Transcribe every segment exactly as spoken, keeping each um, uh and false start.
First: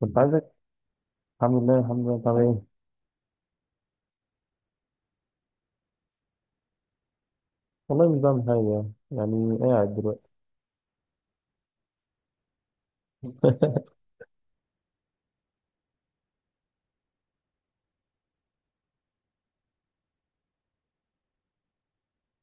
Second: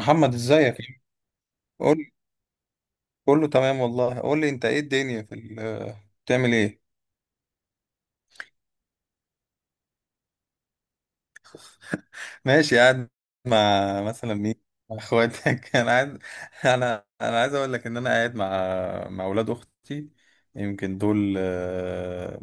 كنت عايزك. ازيك؟ الحمد لله، الحمد قول. لله، تمام. ايه؟ كله تمام والله. قول لي انت، ايه الدنيا في ال- آه، بتعمل ايه؟ والله، مش بعمل حاجة. يعني يعني قاعد دلوقتي. ماشي، قاعد مع مثلا مين؟ مع اخواتك. انا عايز انا انا عايز اقول لك ان انا قاعد مع مع اولاد اختي. يمكن دول آه،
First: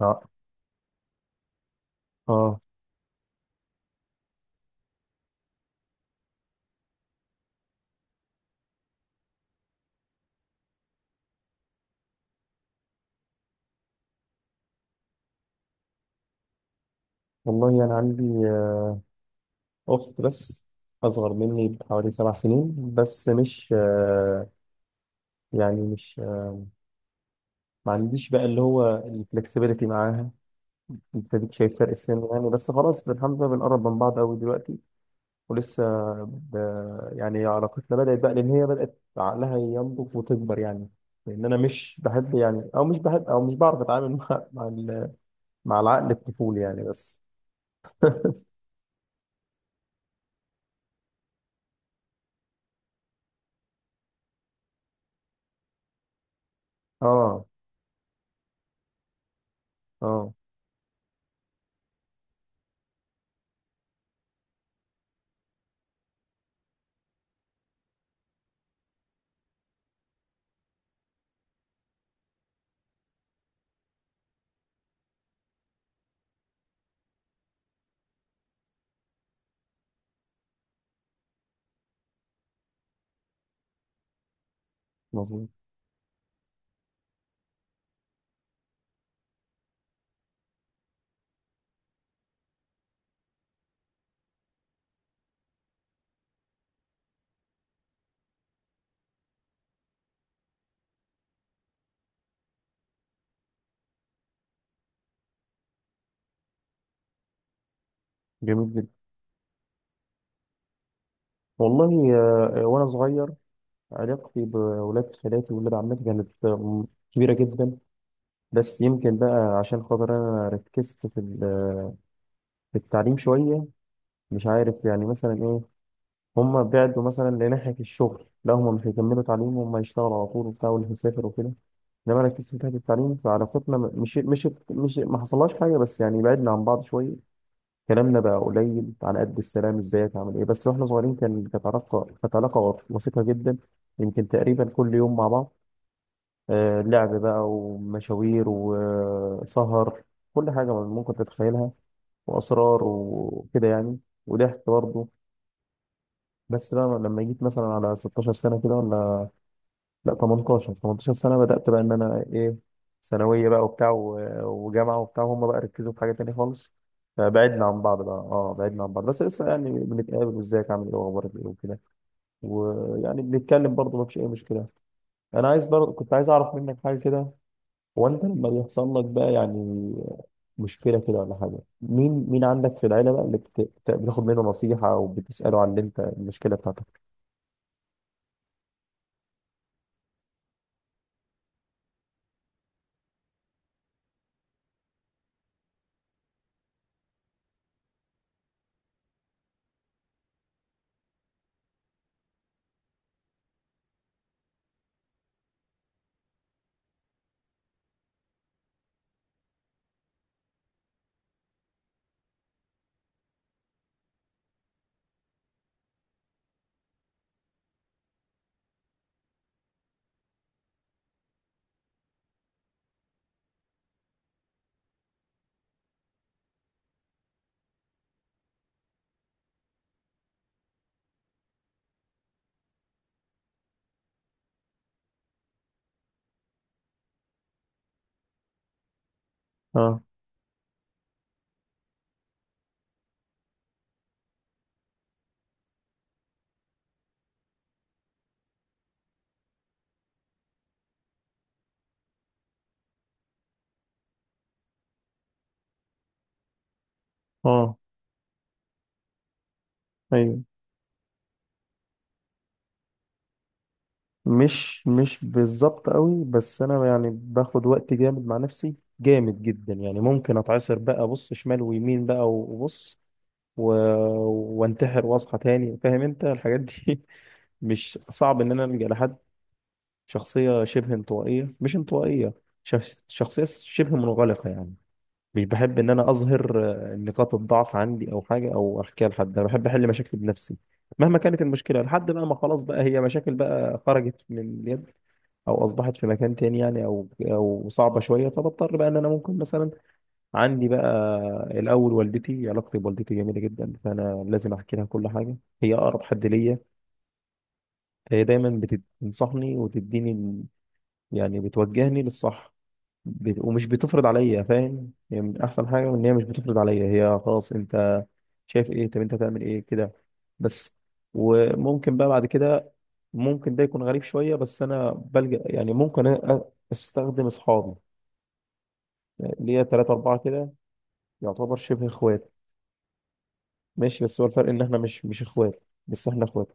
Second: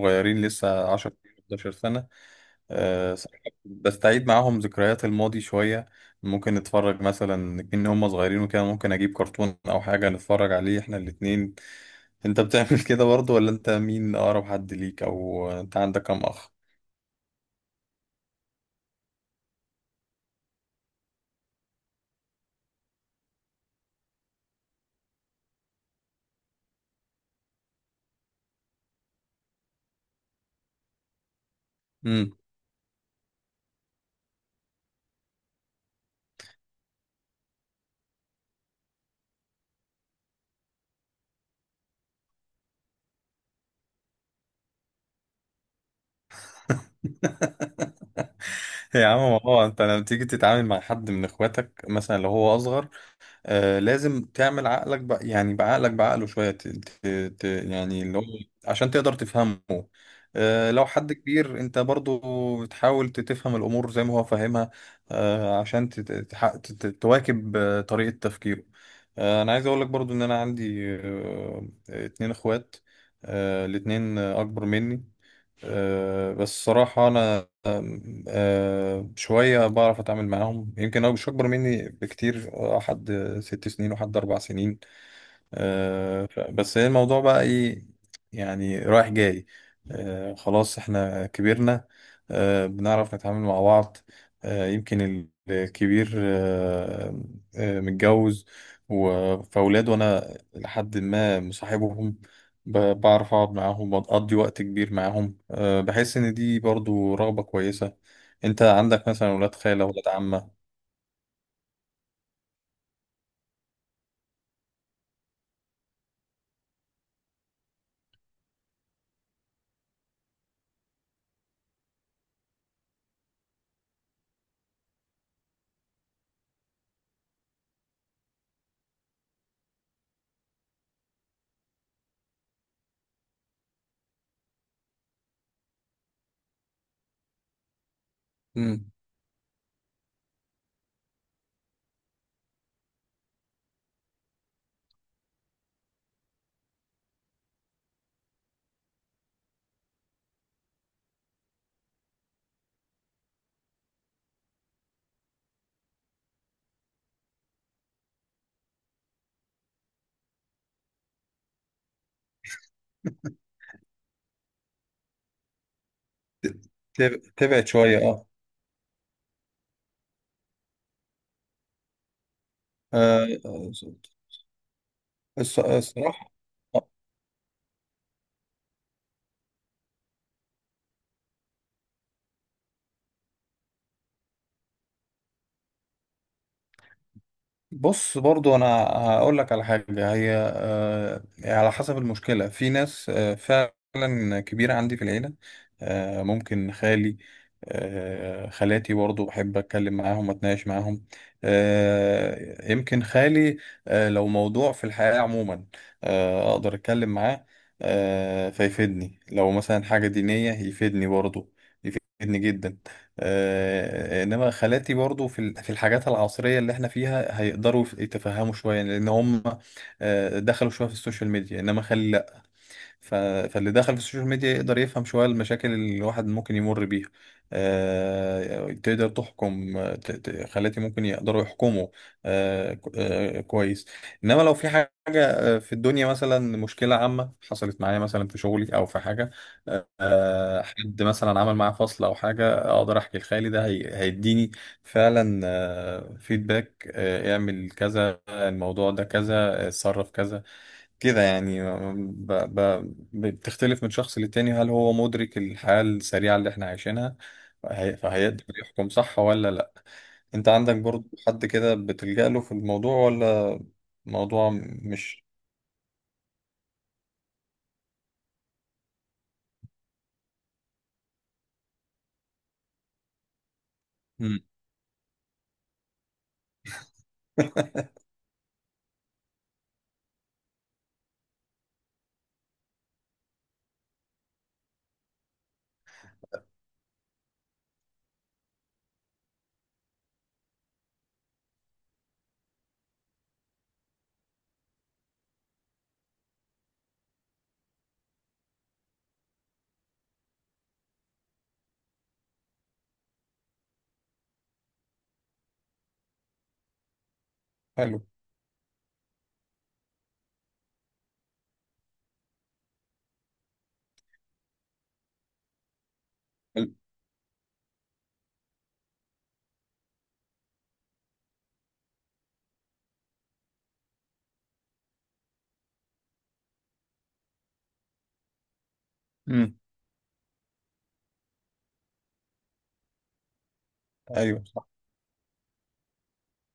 اه لسه، عشر احد عشر سنة. اه. آه، صراحة بستعيد معاهم ذكريات الماضي شوية. ممكن نتفرج مثلا، إن هم صغيرين وكده ممكن أجيب كرتون أو حاجة نتفرج عليه إحنا الاتنين. انت بتعمل كده برضه؟ ولا انت، مين اقرب حد ليك، او انت عندك كام اخ؟ والله، أنا عندي آه، أخت بس، أصغر مني بحوالي سبع سنين، بس مش آه، يعني مش آه، ما عنديش بقى اللي هو الفلكسبيليتي معاها. أنت أديك شايف فرق السن امم. يعني، بس خلاص الحمد لله، بنقرب من بعض أوي دلوقتي ولسه ب... يعني علاقتنا بدأت بقى لأن هي بدأت عقلها ينضج وتكبر يعني، لأن أنا مش بحب يعني، أو مش بحب أو مش بعرف أتعامل مع مع, ال... مع العقل الطفولي يعني، بس. يا عم، ما هو انت لما تيجي تتعامل مع حد من اخواتك، مثلا لو هو اصغر، آه لازم تعمل عقلك بقى، يعني بعقلك بعقله شوية ت... ت... ت... آه يعني اللي هو عشان تقدر تفهمه. آه، آه لو حد كبير، انت برضو تحاول ت- تفهم الأمور زي ما هو فاهمها. آه عشان تت... تح... تت... تواكب آه، طريقة تفكيره. آه أنا عايز أقول لك برضو إن أنا عندي آه اتنين إخوات. آه الاتنين أكبر مني. أه بس صراحة أنا أم، أه شوية بعرف أتعامل معاهم، يمكن هو مش أكبر مني بكتير، آه، حد ست سنين وحد أربع سنين. مظبوط. آه، ف- بس هي الموضوع بقى ايه؟ يعني رايح جاي. آه، خلاص احنا كبرنا، آه، بنعرف نتعامل مع بعض. آه، يمكن الكبير آه، آه، متجوز و- فاولاد، وانا لحد ما مصاحبهم، ب- بعرف اقعد معاهم، بقضي وقت كبير معاهم. آه، بحس ان دي برضو رغبة كويسة. انت جميل جدا. عندك مثلا ولاد خالة، ولاد عمة؟ والله آه، وأنا صغير علاقتي بولاد خالاتي وولاد عمتي كانت آه، كبيرة جدا. بس يمكن بقى عشان خاطر أنا ركزت في ال- في التعليم شوية، مش عارف يعني مثلا إيه. هم بعدوا مثلا لناحية الشغل، لا هم مش هيكملوا تعليم، هم يشتغلوا على طول وبتاع، واللي هيسافر وكده. انما انا ركزت في ناحية التعليم، فعلاقتنا م- مش مش مش ما حصلهاش حاجة، بس يعني بعدنا عن بعض شوية. كلامنا بقى مم. قليل، على قد السلام ازيك عامل ايه، بس واحنا صغيرين كان كانت علاقة كانت علاقة وثيقة جدا. يمكن تقريبا كل يوم مع بعض، آه لعب بقى ومشاوير وسهر، كل حاجة ممكن تتخيلها، وأسرار وكده يعني، وضحك برضه. بس بقى لما جيت مثلا على ستاشر سنة كده، ولا لا تمنتاشر تمنتاشر سنة، بدأت بقى إن أنا إيه، ثانوية بقى وبتاع و- وجامعة وبتاع، هم بقى ركزوا في حاجة تانية ت- خالص. تب- فبعدنا تبعد عن شوية، بعض بقى، اه. اه بعدنا عن بعض، بس لسه يعني بنتقابل وازيك عامل ايه واخبارك ايه وكده، ويعني آه، بنتكلم برضه، مفيش اي مشكلة. انا الص- عايز برضه، كنت عايز الصراحة. اعرف منك حاجة كده. هو انت لما بيحصل لك بقى يعني مشكلة كده ولا حاجة، مين مين عندك في العيلة بقى اللي بت- بت- بتاخد منه نصيحة، او بتسأله عن اللي انت المشكلة بتاعتك. بص، برضو انا هقول لك على حاجة. هي آه، على حسب المشكلة. في ناس آه، فعلا كبيرة عندي في العيلة، آه، ممكن خالي، آه، خالاتي برضو بحب اتكلم معاهم، اتناقش معاهم. آه، يمكن خالي آه، لو موضوع في الحياة عموما آه، اقدر اتكلم معاه. آه، فيفيدني. لو مثلا حاجة دينية يفيدني برضو، يفيدني جدا. آه، انما خالاتي برضو في ال- في الحاجات العصريه اللي احنا فيها هيقدروا يتفهموا شويه، لان هم آه، دخلوا شويه في السوشيال ميديا، انما خال ف... فاللي دخل في السوشيال ميديا يقدر يفهم شوية المشاكل اللي الواحد ممكن يمر بيها. آه... تقدر تحكم، آه، ت... ت... خلاتي ممكن يقدروا يحكموا آه... ك- آه... كويس. إنما لو في حاجة آه، في الدنيا، مثلا مشكلة عامة حصلت معايا، مثلا في شغلي أو في حاجة، اه آه، حد مثلا عمل معاه فصل او حاجه، اقدر احكي لخالي. ده هي- هيديني فعلا فيدباك، اعمل كذا، الموضوع ده كذا، آه، اتصرف كذا، كده يعني. ب... ب... بتختلف من شخص للتاني، هل هو مدرك الحياة السريعة اللي احنا عايشينها؟ اه، فهي... فهيقدر يحكم صح ولا لا. ايوه. انت عندك برضو حد كده بتلجأ له في الموضوع ولا؟ موضوع مش مش مش. بالظبط قوي، بس انا يعني باخد وقت جامد مع نفسي، جامد جدا يعني. ممكن اتعصر بقى، بص شمال ويمين بقى، وبص و... مم. وانتحر واصحى تاني، فاهم انت الحاجات دي؟ مش صعب ان انا الجا لحد. شخصيه شبه انطوائيه، مش انطوائيه، شخص... شخصيه شبه منغلقه يعني. مش بحب ان انا اظهر آه، نقاط الضعف عندي او حاجه، او احكيها لحد. انا بحب احل مشاكلي بنفسي مهما كانت المشكله، لحد بقى ما خلاص بقى هي مشاكل بقى خرجت من اليد، او اصبحت في مكان تاني يعني، او او صعبه شويه، فبضطر بقى ان انا ممكن مثلا. عندي بقى الاول والدتي، علاقتي بوالدتي جميله جدا، فانا لازم احكي لها كل حاجه. هي اقرب حد ليا، حلو. هي دايما بتنصحني وتديني ال- يعني بتوجهني للصح، ب- ومش بتفرض عليا، فاهم؟ هي من احسن حاجه ان هي مش بتفرض عليا. هي خلاص، انت شايف ايه، طب انت هتعمل ايه كده، بس. وممكن بقى بعد كده، ممكن ده يكون غريب شويه، بس انا بلجأ يعني، ممكن أ- استخدم اصحابي، اللي مم. هي ثلاثة أربعة كده، يعتبر شبه إخوات. ماشي، بس هو ايوه، الفرق إن صح. إحنا مش مش إخوات، بس إحنا إخوات.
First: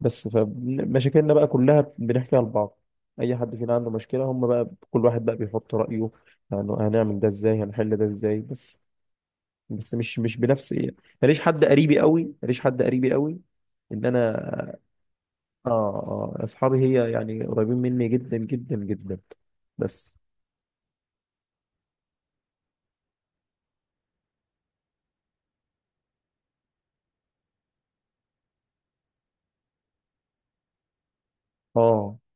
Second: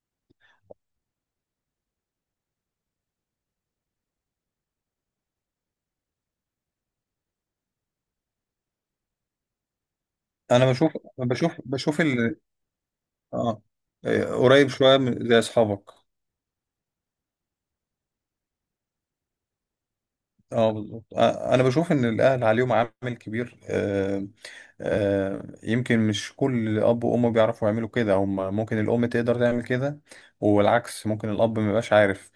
بس فمشاكلنا بقى كلها بنحكيها لبعض. أي حد فينا عنده مشكلة، هم بقى كل واحد بقى بيحط رأيه، يعني هنعمل ده إزاي، هنحل ده إزاي، بس بس مش مش انا بنفس ايه. بشوف ماليش بشوف حد قريبي بشوف قوي ال... ماليش حد قريبي قوي، اه ان إيه، انا. قريب شوية من- زي اه اصحابك؟ اه، اصحابي هي يعني قريبين مني جدا جدا جدا، بس. اه، بالظبط. آه، انا بشوف ان الاهل عليهم عامل كبير. آه، آه، يمكن مش كل اب وام بيعرفوا يعملوا كده. هم ممكن الام تقدر تعمل كده والعكس، ممكن الاب ما يبقاش اه عارف.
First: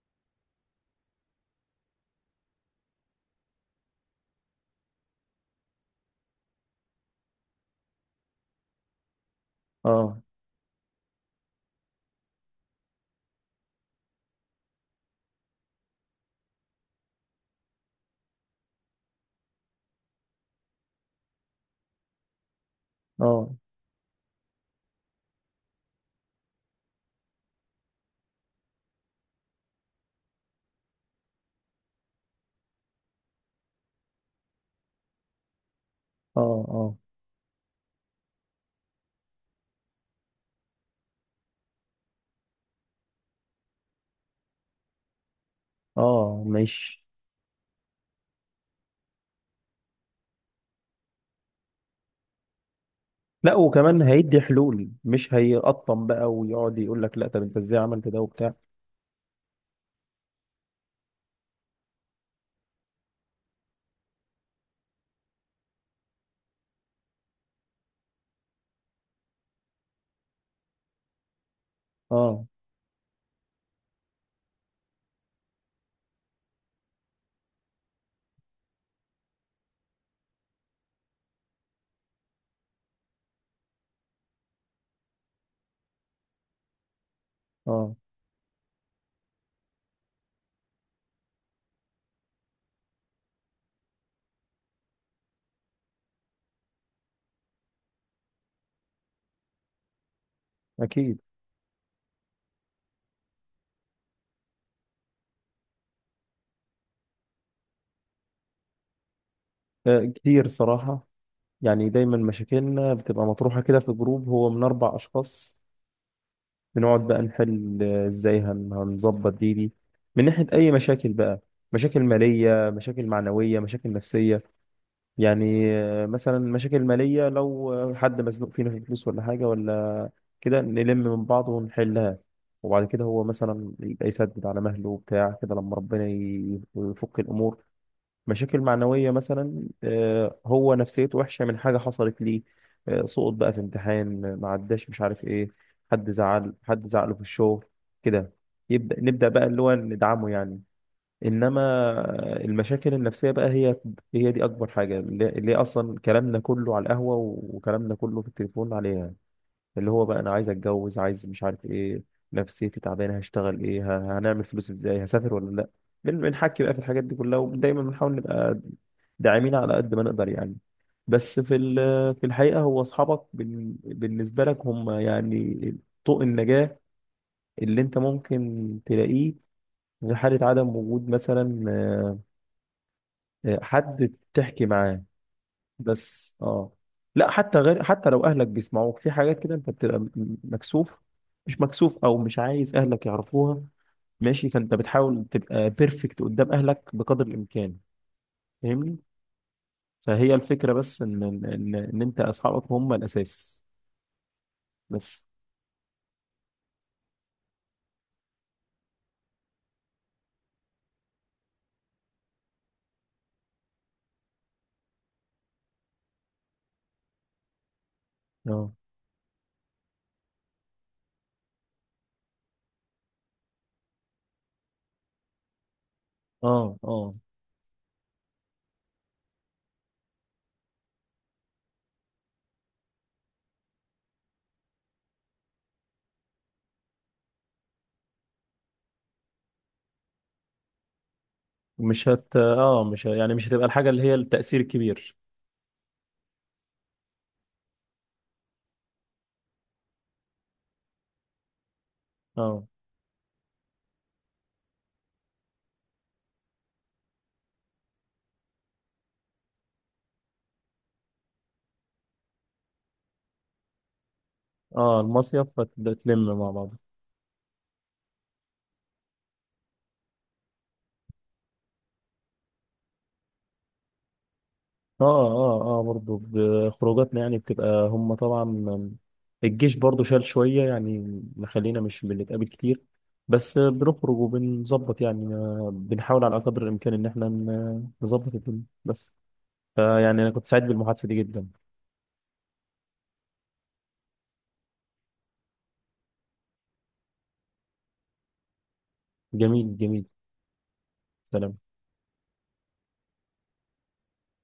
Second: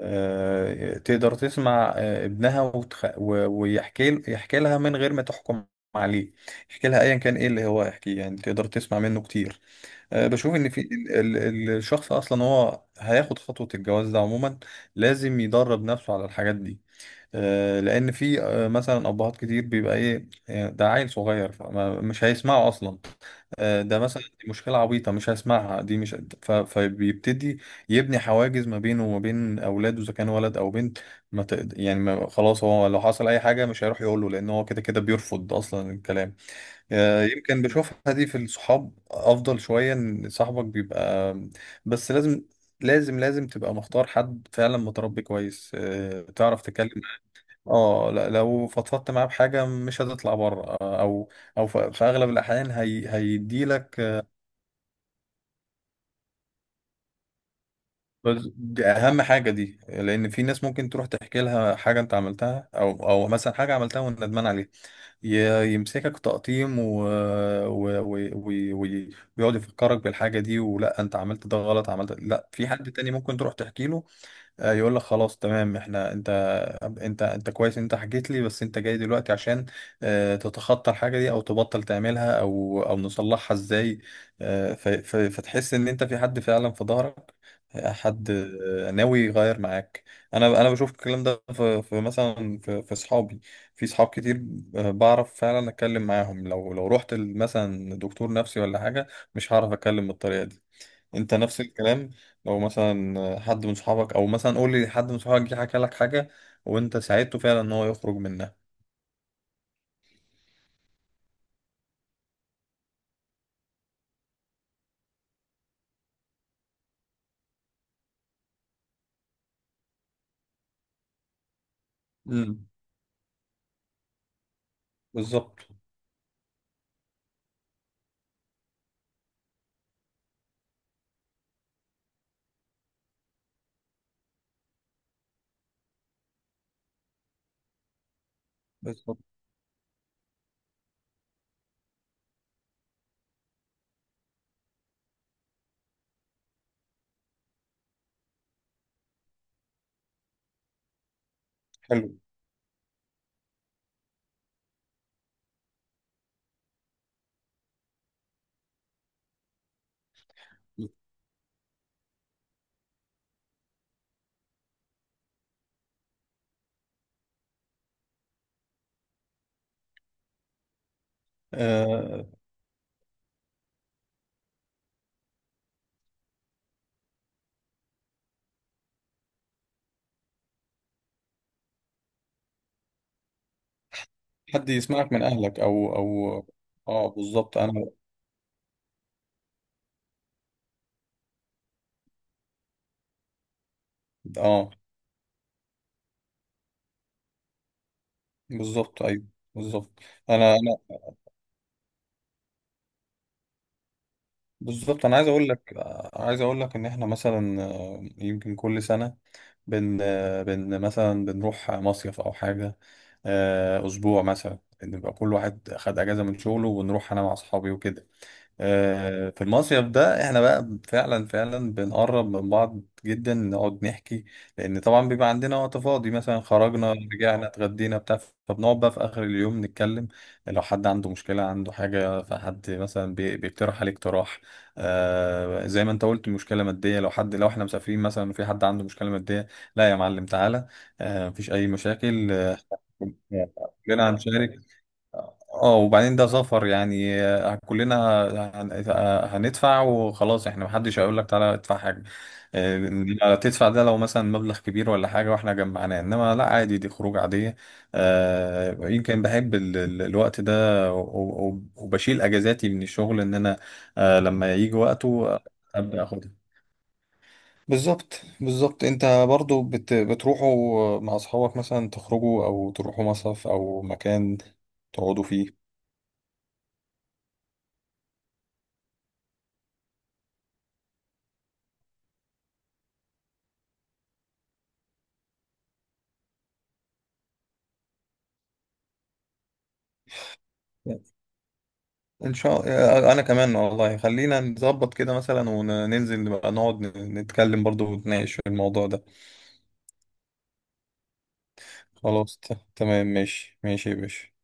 آه، تقدر تسمع آه، ابنها وتخ... و- ويحكي يحكي لها من غير ما تحكم عليه. يحكي لها ايا كان ايه اللي هو يحكيه، يعني تقدر تسمع منه كتير. اه آه، بشوف ان في ال- ال- الشخص اصلا، هو هياخد خطوة الجواز ده عموما لازم يدرب نفسه على الحاجات دي. آه، لان في آه، مثلا ابهات كتير بيبقى ايه، آه، ده عيل صغير فمش هيسمعه اصلا. اه آه، ده مثلا دي مشكله عبيطه مش هيسمعها، دي مش. ف- فبيبتدي يبني حواجز ما بينه وما بين اولاده، اذا كان ولد او بنت. ما تقد... يعني ما خلاص، هو لو حصل اي حاجه مش هيروح يقوله، لان هو كده كده بيرفض اصلا الكلام. اه اه آه، يمكن بشوفها دي في الصحاب افضل شويه، ان صاحبك بيبقى. بس لازم لازم لازم تبقى مختار حد فعلا متربي كويس، آه، اه، تعرف تتكلم. مش، اه، لا، لو فضفضت معاه بحاجه مش هتطلع بره، آه، او او ف- في اغلب الاحيان هي لا، هيديلك. وكمان هيدي حلول، مش هيقطم بقى ويقعد يقول لك لا، طب انت ازاي عملت ده بس وبتاع. دي اهم حاجه، دي لان في ناس ممكن تروح تحكي لها حاجه انت عملتها، او او مثلا حاجه عملتها وندمان عليها، ي- يمسكك تقطيم و... و... و... و... و... ويقعد يفكرك بالحاجه دي، ولا انت عملت ده غلط، عملت. اه لا، في حد تاني ممكن تروح تحكي له آه، يقول لك خلاص، تمام، احنا انت انت انت كويس إن انت حكيت لي، بس انت جاي دلوقتي عشان آه، تتخطى الحاجه دي، او تبطل تعملها، او او نصلحها ازاي. آه، ف- ف- فتحس ان انت في حد فعلا في ظهرك، آه، اه، حد آه، ناوي يغير معاك. انا انا بشوف الكلام ده في في مثلا في في اصحابي، في صحاب كتير، آه، بعرف فعلا اتكلم معاهم. لو لو رحت ل- مثلا دكتور نفسي ولا حاجه مش هعرف اتكلم بالطريقه دي. اكيد. انت نفس الكلام، لو مثلا حد من صحابك، او مثلا قول لي، حد من صحابك جه حكى لك حاجه وانت ساعدته فعلا ان هو يخرج منها؟ آه، كتير صراحة. يعني دايما مشاكلنا بتبقى مطروحة كده في جروب هو من اربع اشخاص، بنقعد بقى نحل، آه، ازاي هن- هنظبط دي دي من ناحية أي مشاكل بقى، مشاكل امم. مالية، مشاكل معنوية، مشاكل نفسية. يعني بالظبط، آه، مثلا مشاكل مالية، لو آه، حد مزنوق فينا في فلوس ولا حاجة ولا كده، نلم من بعض ونحلها، وبعد كده هو مثلا يبقى يسدد على مهله وبتاع كده، لما ربنا ي- يفك الأمور. مشاكل معنوية بالظبط. مثلا، آه، هو نفسيته وحشة من حاجة حصلت ليه، آه، سقط بقى في امتحان، آه، ما عداش، مش عارف ايه، حد زعل، حد زعله في الشغل كده، يبدأ نبدأ بقى اللي هو ندعمه يعني. انما حلو. آه، المشاكل النفسية بقى، هي هي دي اكبر حاجة، اللي اللي هي اصلا كلامنا كله على القهوة، وكلامنا كله في التليفون عليها، اللي هو بقى انا عايز اتجوز، عايز مش عارف ايه، نفسيتي تعبانة، هشتغل ايه، ه- هنعمل فلوس ازاي، هسافر ولا لا. بن- بنحكي بقى في الحاجات دي كلها، ودايما بنحاول نبقى داعمين على قد ما نقدر يعني. بس في ال- في أه، الحقيقة هو أصحابك بال- بالنسبة لك هم يعني طوق النجاة اللي أنت ممكن تلاقيه في حالة عدم وجود مثلا آه، آه، حد تحكي حد معاه، يسمعك من اهلك، او بس. او اه، اه. لا، بالظبط. حتى غير انا، حتى لو أهلك بيسمعوك في حاجات كده، أنت بتبقى م- مكسوف، مش مكسوف أو مش عايز أهلك يعرفوها، ماشي. اه، فأنت بتحاول تبقى بيرفكت قدام أهلك بقدر الإمكان، فاهمني؟ بالظبط، ايوه، بالظبط. فهي انا الفكرة، انا بس إن إن إن أنت أصحابك هم الأساس، بالظبط. انا بس. عايز اقول لك عايز اقول لك ان احنا مثلا، آه، يمكن كل سنه، بن بن مثلا بنروح مصيف أو حاجة، آه، أسبوع مثلا، نبقى كل واحد خد أجازة من شغله، ونروح أنا مع أصحابي وكده. أه آه، في المصيف ده احنا بقى فعلا فعلا بنقرب من بعض جدا، نقعد نحكي. لان طبعا بيبقى عندنا وقت فاضي، مثلا أه خرجنا، أه، رجعنا، اتغدينا، بتاع، فبنقعد بقى في اخر اليوم نتكلم. لو حد عنده مشكلة، عنده حاجة، فحد مثلا بي- بيقترح عليه اقتراح. آه زي ما انت قلت، مشكلة مادية، لو حد، لو احنا مسافرين مثلا وفي حد عنده مشكلة مادية، لا يا معلم، تعالى. آه مفيش اي مش مشاكل. هت أه مش ه... يعني مش هتبقى آه، الحاجة اللي كلنا هي هنشارك. التأثير الكبير. اه، وبعدين ده سفر يعني، آه، كلنا هن- آه، هندفع وخلاص. احنا محدش هيقول لك تعالى ادفع حاجة. أه آه، لا، تدفع ده لو مثلا مبلغ كبير ولا حاجة واحنا جمعناه، انما لا، عادي، دي خروج عادية. آه، يمكن بحب ال- ال- الوقت ده و- و- وبشيل اجازاتي من الشغل، ان انا آه، لما يجي أه، وقته المصيف، ابدا اخدها. فتلم مع بعض. بالظبط، بالظبط. انت برضو بت... بتروحوا مع اصحابك مثلا، تخرجوا او تروحوا مصيف او مكان أه تقعدوا فيه؟ أه أه، برضه بخروجاتنا يعني، بتبقى هم طبعا. الجيش برضه شال شوية يعني، مخلينا مش بنتقابل كتير، بس بنخرج وبنظبط يعني، بنحاول على قدر الإمكان إن إحنا ن- نظبط الدنيا بس. فيعني أنا كنت سعيد بالمحادثة دي جدا. ان شاء الله. آه، انا كمان والله، خلينا نظبط كده مثلا، وننزل بقى نقعد نتكلم برضو، ونتناقش في الموضوع ده. جميل جميل. سلام. خلاص، ت- تمام، ماشي ماشي يا باشا.